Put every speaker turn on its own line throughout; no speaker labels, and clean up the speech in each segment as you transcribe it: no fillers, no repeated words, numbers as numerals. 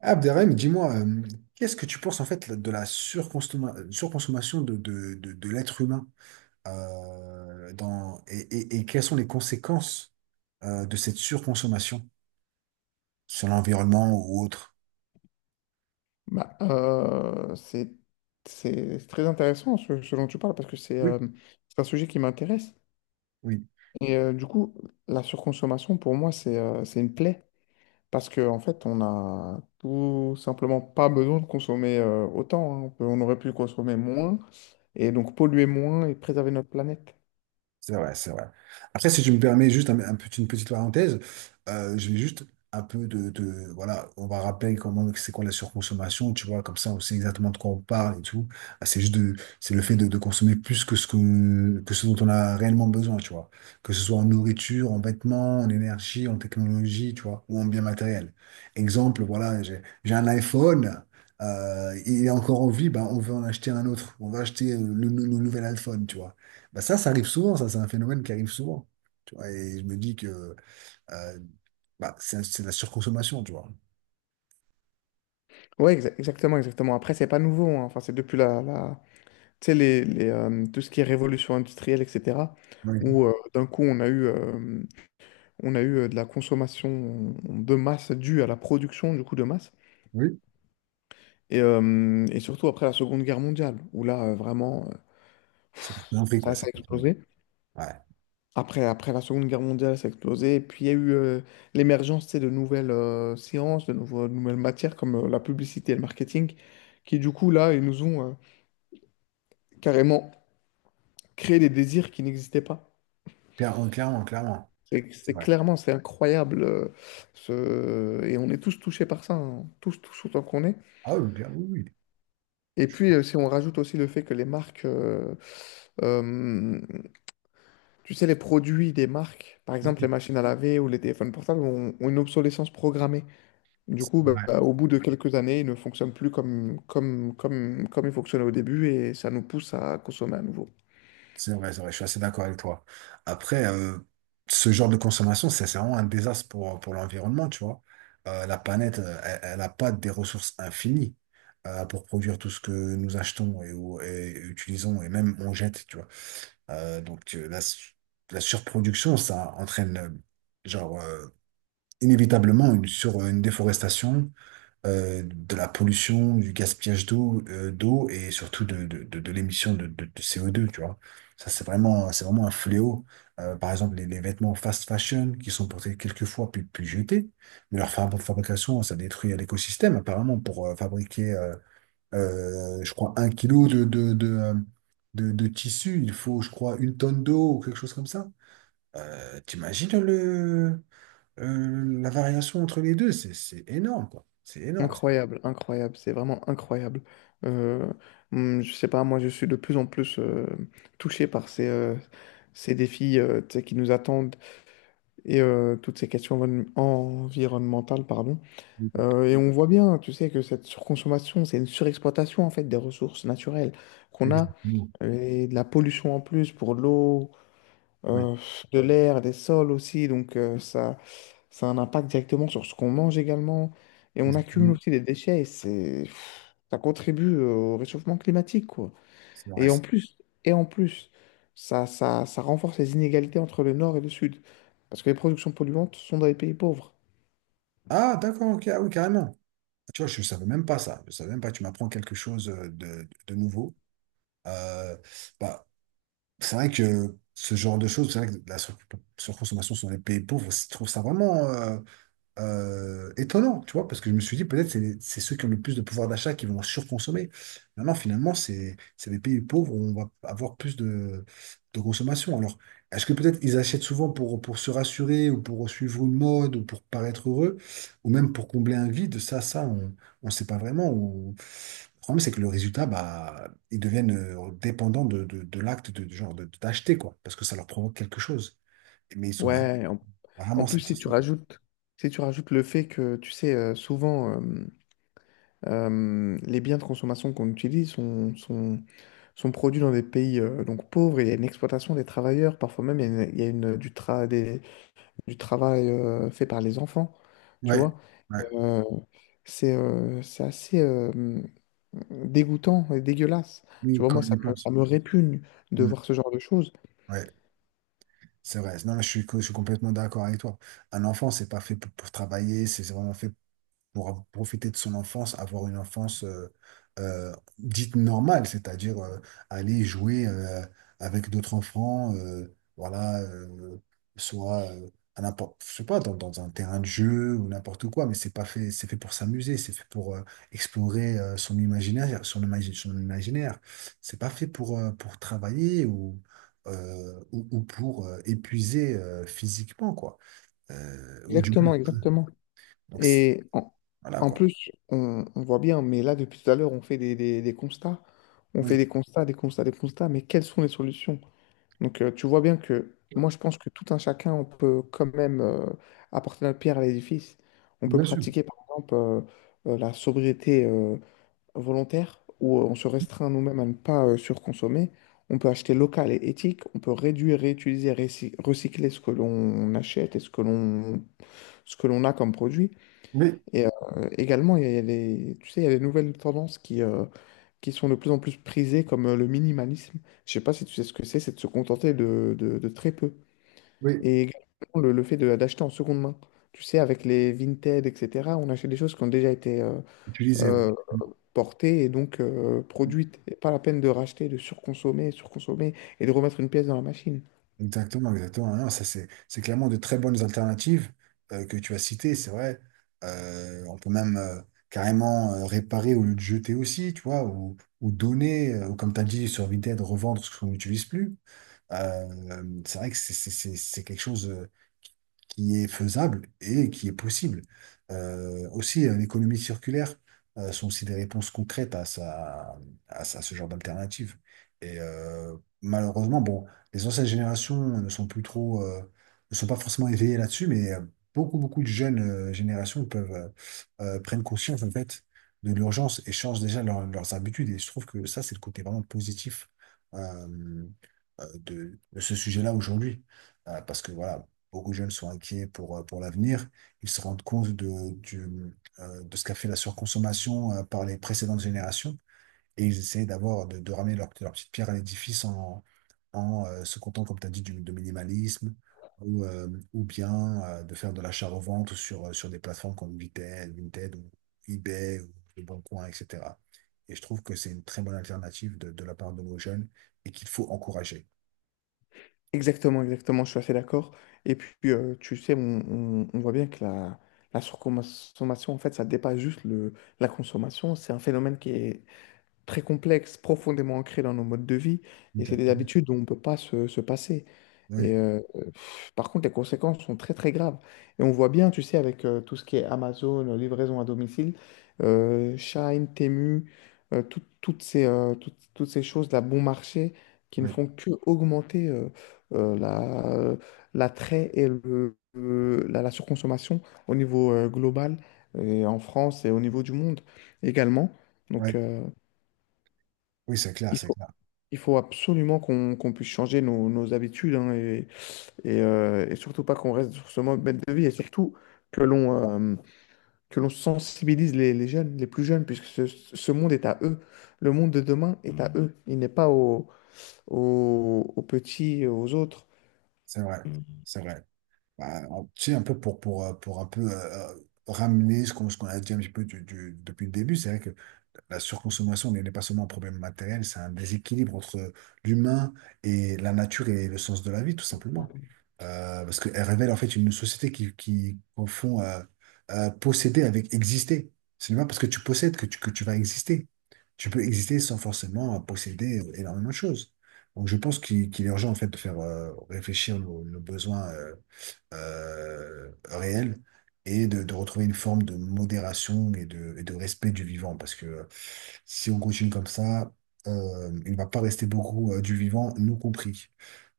Abderrahim, dis-moi, qu'est-ce que tu penses en fait de la surconsommation de l'être humain dans, et quelles sont les conséquences de cette surconsommation sur l'environnement ou autre?
C'est c'est très intéressant ce, ce dont tu parles parce que
Oui.
c'est un sujet qui m'intéresse.
Oui.
Et du coup, la surconsommation, pour moi, c'est une plaie parce que en fait, on a tout simplement pas besoin de consommer autant, hein. On aurait pu consommer moins et donc polluer moins et préserver notre planète.
C'est vrai, c'est vrai. Après, si tu me permets juste un une petite parenthèse, je vais juste un peu voilà, on va rappeler comment c'est quoi la surconsommation, tu vois, comme ça on sait exactement de quoi on parle et tout. Ah, c'est juste de, c'est le fait de consommer plus que ce dont on a réellement besoin, tu vois. Que ce soit en nourriture, en vêtements, en énergie, en technologie, tu vois, ou en biens matériels. Exemple, voilà, j'ai un iPhone. Il est encore en vie, ben, on veut en acheter un autre. On va acheter le, le nouvel iPhone, tu vois. Bah ça, ça arrive souvent, ça, c'est un phénomène qui arrive souvent. Tu vois, et je me dis que euh, bah, c'est de la surconsommation, tu vois.
Oui, exactement, exactement. Après, c'est pas nouveau, hein. Enfin, c'est depuis tu sais, tout ce qui est révolution industrielle, etc.,
Oui,
où d'un coup, on a eu de la consommation de masse due à la production, du coup, de masse.
oui.
Et surtout après la Seconde Guerre mondiale, où là, vraiment,
C'est pas bien vrai, quoi,
ça a
c'est pas bien vrai.
explosé.
Ouais.
Après, après la Seconde Guerre mondiale, ça a explosé. Et puis, il y a eu l'émergence, tu sais, de nouvelles sciences, de nouvelles matières, comme la publicité et le marketing, qui, du coup, là, ils nous ont carrément créé des désirs qui n'existaient pas.
Clairement, clairement, clairement.
C'est
C'est
c'est
vrai.
clairement, c'est incroyable. Et on est tous touchés par ça, hein. Tous, tous autant qu'on est.
Ah oui, bien, oui, oui.
Et puis, si on rajoute aussi le fait que euh, tu sais, les produits des marques, par
Oui,
exemple les
oui.
machines à laver ou les téléphones portables, ont une obsolescence programmée. Du
C'est
coup,
vrai,
au bout de quelques années, ils ne fonctionnent plus comme ils fonctionnaient au début, et ça nous pousse à consommer à nouveau.
c'est vrai, c'est vrai, je suis assez d'accord avec toi. Après, ce genre de consommation, c'est vraiment un désastre pour l'environnement, tu vois. La planète, elle n'a pas des ressources infinies pour produire tout ce que nous achetons et utilisons et même on jette, tu vois. Donc la, la surproduction, ça entraîne genre euh, inévitablement une déforestation, de la pollution, du gaspillage d'eau, d'eau et surtout de l'émission de CO2, tu vois. Ça, c'est vraiment un fléau. Par exemple, les vêtements fast fashion qui sont portés quelques fois puis jetés, mais leur fabrication, ça détruit l'écosystème apparemment pour fabriquer je crois, un kilo de tissu, il faut, je crois, une tonne d'eau ou quelque chose comme ça. T'imagines le, la variation entre les deux, c'est énorme, quoi. C'est énorme.
Incroyable, incroyable, c'est vraiment incroyable. Euh, je sais pas, moi je suis de plus en plus touché par ces défis tu sais, qui nous attendent, et toutes ces questions environnementales, pardon. Et on voit bien, tu sais, que cette surconsommation, c'est une surexploitation en fait des ressources naturelles qu'on a,
Exactement.
et de la pollution en plus pour l'eau,
Oui,
euh, de l'air, des sols aussi, donc ça. Ça a un impact directement sur ce qu'on mange également. Et on accumule
exactement.
aussi des déchets. Et ça contribue au réchauffement climatique, quoi.
C'est vrai.
Et en plus, et en plus, ça renforce les inégalités entre le nord et le sud. Parce que les productions polluantes sont dans les pays pauvres.
Ah, d'accord, ok, ah oui, carrément. Tu vois, je ne savais même pas ça. Je savais même pas, tu m'apprends quelque chose de nouveau. Euh, bah, c'est vrai que ce genre de choses, c'est vrai que la surconsommation sur les pays pauvres, je trouve ça vraiment. Étonnant, tu vois, parce que je me suis dit, peut-être c'est ceux qui ont le plus de pouvoir d'achat qui vont surconsommer. Maintenant, finalement, c'est les pays pauvres où on va avoir plus de consommation. Alors, est-ce que peut-être ils achètent souvent pour se rassurer ou pour suivre une mode ou pour paraître heureux ou même pour combler un vide? Ça, on ne sait pas vraiment. Ou... Le problème, c'est que le résultat, bah, ils deviennent dépendants de l'acte de, d'acheter, quoi, parce que ça leur provoque quelque chose. Mais ils sont
Ouais, en, En
rarement
plus,
satisfaits, quoi.
si tu rajoutes le fait que, tu sais, souvent, les biens de consommation qu'on utilise sont produits dans des pays donc pauvres, et il y a une exploitation des travailleurs, parfois même il y a une- du travail, fait par les enfants, tu
Ouais.
vois.
Ouais.
Euh, c'est assez dégoûtant et dégueulasse. Tu
Oui,
vois,
quand
moi,
on y pense.
ça me répugne de
Mm.
voir ce genre de choses.
Ouais, c'est vrai. Non, je suis, je suis complètement d'accord avec toi. Un enfant, c'est pas fait pour travailler, c'est vraiment fait pour profiter de son enfance, avoir une enfance dite normale, c'est-à-dire aller jouer avec d'autres enfants, voilà, soit à n'importe, je sais pas, dans, dans un terrain de jeu ou n'importe quoi, mais c'est pas fait, c'est fait pour s'amuser, c'est fait pour explorer son imaginaire, son imaginaire. C'est pas fait pour travailler ou ou pour épuiser physiquement quoi. Ou du coup.
Exactement, exactement.
Donc
Et en,
voilà
En
quoi.
plus, on voit bien, mais là, depuis tout à l'heure, on fait des constats. On fait
Oui.
des constats, des constats, des constats, mais quelles sont les solutions? Donc, tu vois bien que moi, je pense que tout un chacun, on peut quand même apporter notre pierre à l'édifice. On peut
Bien sûr.
pratiquer, par exemple, la sobriété volontaire où on se restreint nous-mêmes à ne pas surconsommer. On peut acheter local et éthique, on peut réduire, réutiliser, recycler ce que l'on achète et ce que l'on a comme produit.
Oui,
Et également, il y a des, tu sais, il y a des nouvelles tendances qui sont de plus en plus prisées, comme le minimalisme. Je sais pas si tu sais ce que c'est de se contenter de très peu.
oui,
Et également le fait d'acheter en seconde main. Tu sais, avec les Vinted, etc., on achète des choses qui ont déjà été
utiliser, oui.
euh, portée et donc produite. Et pas la peine de racheter, de surconsommer, surconsommer et de remettre une pièce dans la machine.
Exactement, exactement. Non, ça, c'est clairement de très bonnes alternatives que tu as citées, c'est vrai. On peut même carrément réparer au lieu de jeter aussi, tu vois, ou donner, ou comme tu as dit, sur Vinted, revendre ce qu'on n'utilise plus. C'est vrai que c'est quelque chose qui est faisable et qui est possible. Aussi, l'économie circulaire sont aussi des réponses concrètes à, ça, à ce genre d'alternative. Et malheureusement, bon, les anciennes générations ne sont plus trop, ne sont pas forcément éveillées là-dessus, mais beaucoup, beaucoup de jeunes générations peuvent prennent conscience en fait de l'urgence et changent déjà leurs habitudes. Et je trouve que ça, c'est le côté vraiment positif euh, de ce sujet-là aujourd'hui. Parce que voilà, beaucoup de jeunes sont inquiets pour l'avenir. Ils se rendent compte de ce qu'a fait la surconsommation par les précédentes générations. Et ils essaient d'avoir, de ramener leur, leur petite pierre à l'édifice en, en se contentant, comme tu as dit, du, de minimalisme. Ou ou bien de faire de l'achat-revente sur, sur des plateformes comme Vinted, Vinted ou eBay ou Le Bon Coin, etc. Et je trouve que c'est une très bonne alternative de la part de nos jeunes et qu'il faut encourager.
Exactement, exactement, je suis assez d'accord. Et puis, tu sais, on voit bien que la surconsommation, en fait, ça dépasse juste la consommation. C'est un phénomène qui est très complexe, profondément ancré dans nos modes de vie,
Tout
et
à
c'est
fait.
des habitudes dont on ne peut pas se passer. Et,
Oui,
euh, Par contre, les conséquences sont très très graves. Et on voit bien, tu sais, avec tout ce qui est Amazon, livraison à domicile, Shein, Temu, toutes ces, toutes ces choses, la bon marché, qui ne
oui,
font que augmenter euh, la, l'attrait et la surconsommation au niveau global, et en France et au niveau du monde également.
oui,
Donc,
oui, c'est clair,
il
c'est
faut,
clair.
il faut absolument qu'on puisse changer nos habitudes, hein, et surtout pas qu'on reste sur ce mode de vie et surtout que l'on euh, que l'on sensibilise les jeunes, les plus jeunes, puisque ce monde est à eux. Le monde de demain est à eux. Il n'est pas aux petits, aux autres.
C'est vrai, c'est vrai. Bah, tu sais, un peu pour un peu ramener ce qu'on a dit un petit peu depuis le début, c'est vrai la surconsommation n'est pas seulement un problème matériel, c'est un déséquilibre entre l'humain et la nature et le sens de la vie, tout simplement. Parce qu'elle révèle en fait une société qui confond posséder avec exister. C'est pas parce que tu possèdes que tu vas exister. Tu peux exister sans forcément posséder énormément de choses. Donc je pense qu'il est urgent en fait de faire réfléchir nos, nos besoins réel et de retrouver une forme de modération et de respect du vivant. Parce que si on continue comme ça, il ne va pas rester beaucoup du vivant, nous compris.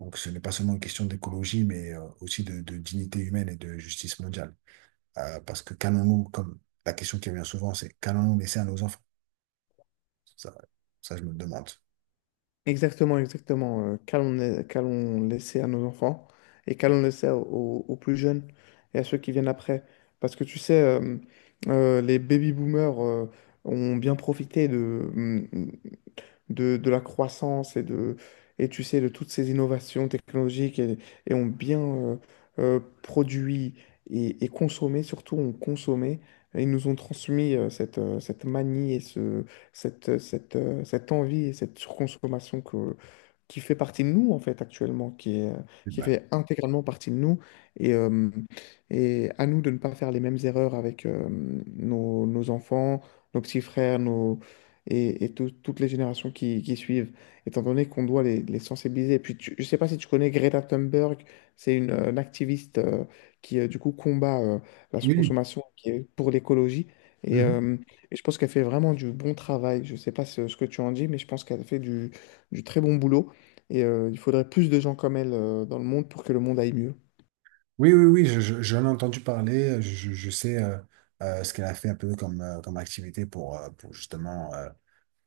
Donc ce n'est pas seulement une question d'écologie, mais aussi de dignité humaine et de justice mondiale. Parce que comme la question qui revient souvent, c'est qu'allons-nous laisser à nos enfants? Ça, ça je me le demande.
Exactement, exactement. Qu'allons laisser à nos enfants et qu'allons laisser aux plus jeunes et à ceux qui viennent après. Parce que tu sais, les baby boomers ont bien profité de la croissance et de, et tu sais, de toutes ces innovations technologiques et ont bien produit et consommé, surtout ont consommé. Et ils nous ont transmis cette manie et cette envie et cette surconsommation qui fait partie de nous, en fait, actuellement,
Eh
qui
ben,
fait intégralement partie de nous. Et, euh, et à nous de ne pas faire les mêmes erreurs avec nos enfants, nos petits frères, nos, et, toutes les générations qui suivent, étant donné qu'on doit les sensibiliser. Et puis, je ne sais pas si tu connais Greta Thunberg, c'est une activiste du coup, combat la
Oui.
surconsommation qui est pour l'écologie. Et, euh, et je pense qu'elle fait vraiment du bon travail. Je ne sais pas ce que tu en dis, mais je pense qu'elle fait du très bon boulot. Et il faudrait plus de gens comme elle dans le monde pour que le monde aille mieux.
Oui, oui, oui, j'en ai entendu parler, je sais ce qu'elle a fait un peu comme, comme activité pour justement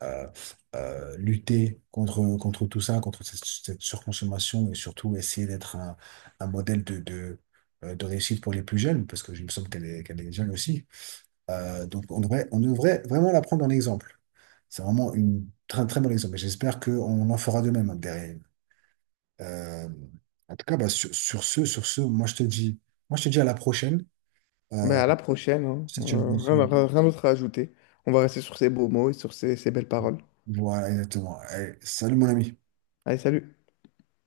euh, lutter contre, contre tout ça, contre cette, cette surconsommation et surtout essayer d'être un modèle de, de réussite pour les plus jeunes, parce que je me semble qu'elle est jeune aussi. Donc on devrait vraiment la prendre en exemple. C'est vraiment une, très, très bon exemple et j'espère qu'on en fera de même hein, derrière. Euh, en tout cas, bah, sur, sur ce, moi je te dis, moi je te dis à la prochaine.
Mais
Euh,
à la prochaine, hein.
si tu veux,
Rien d'autre à ajouter. On va rester sur ces beaux mots et sur ces belles paroles.
voilà, exactement. Allez, salut mon ami.
Allez, salut!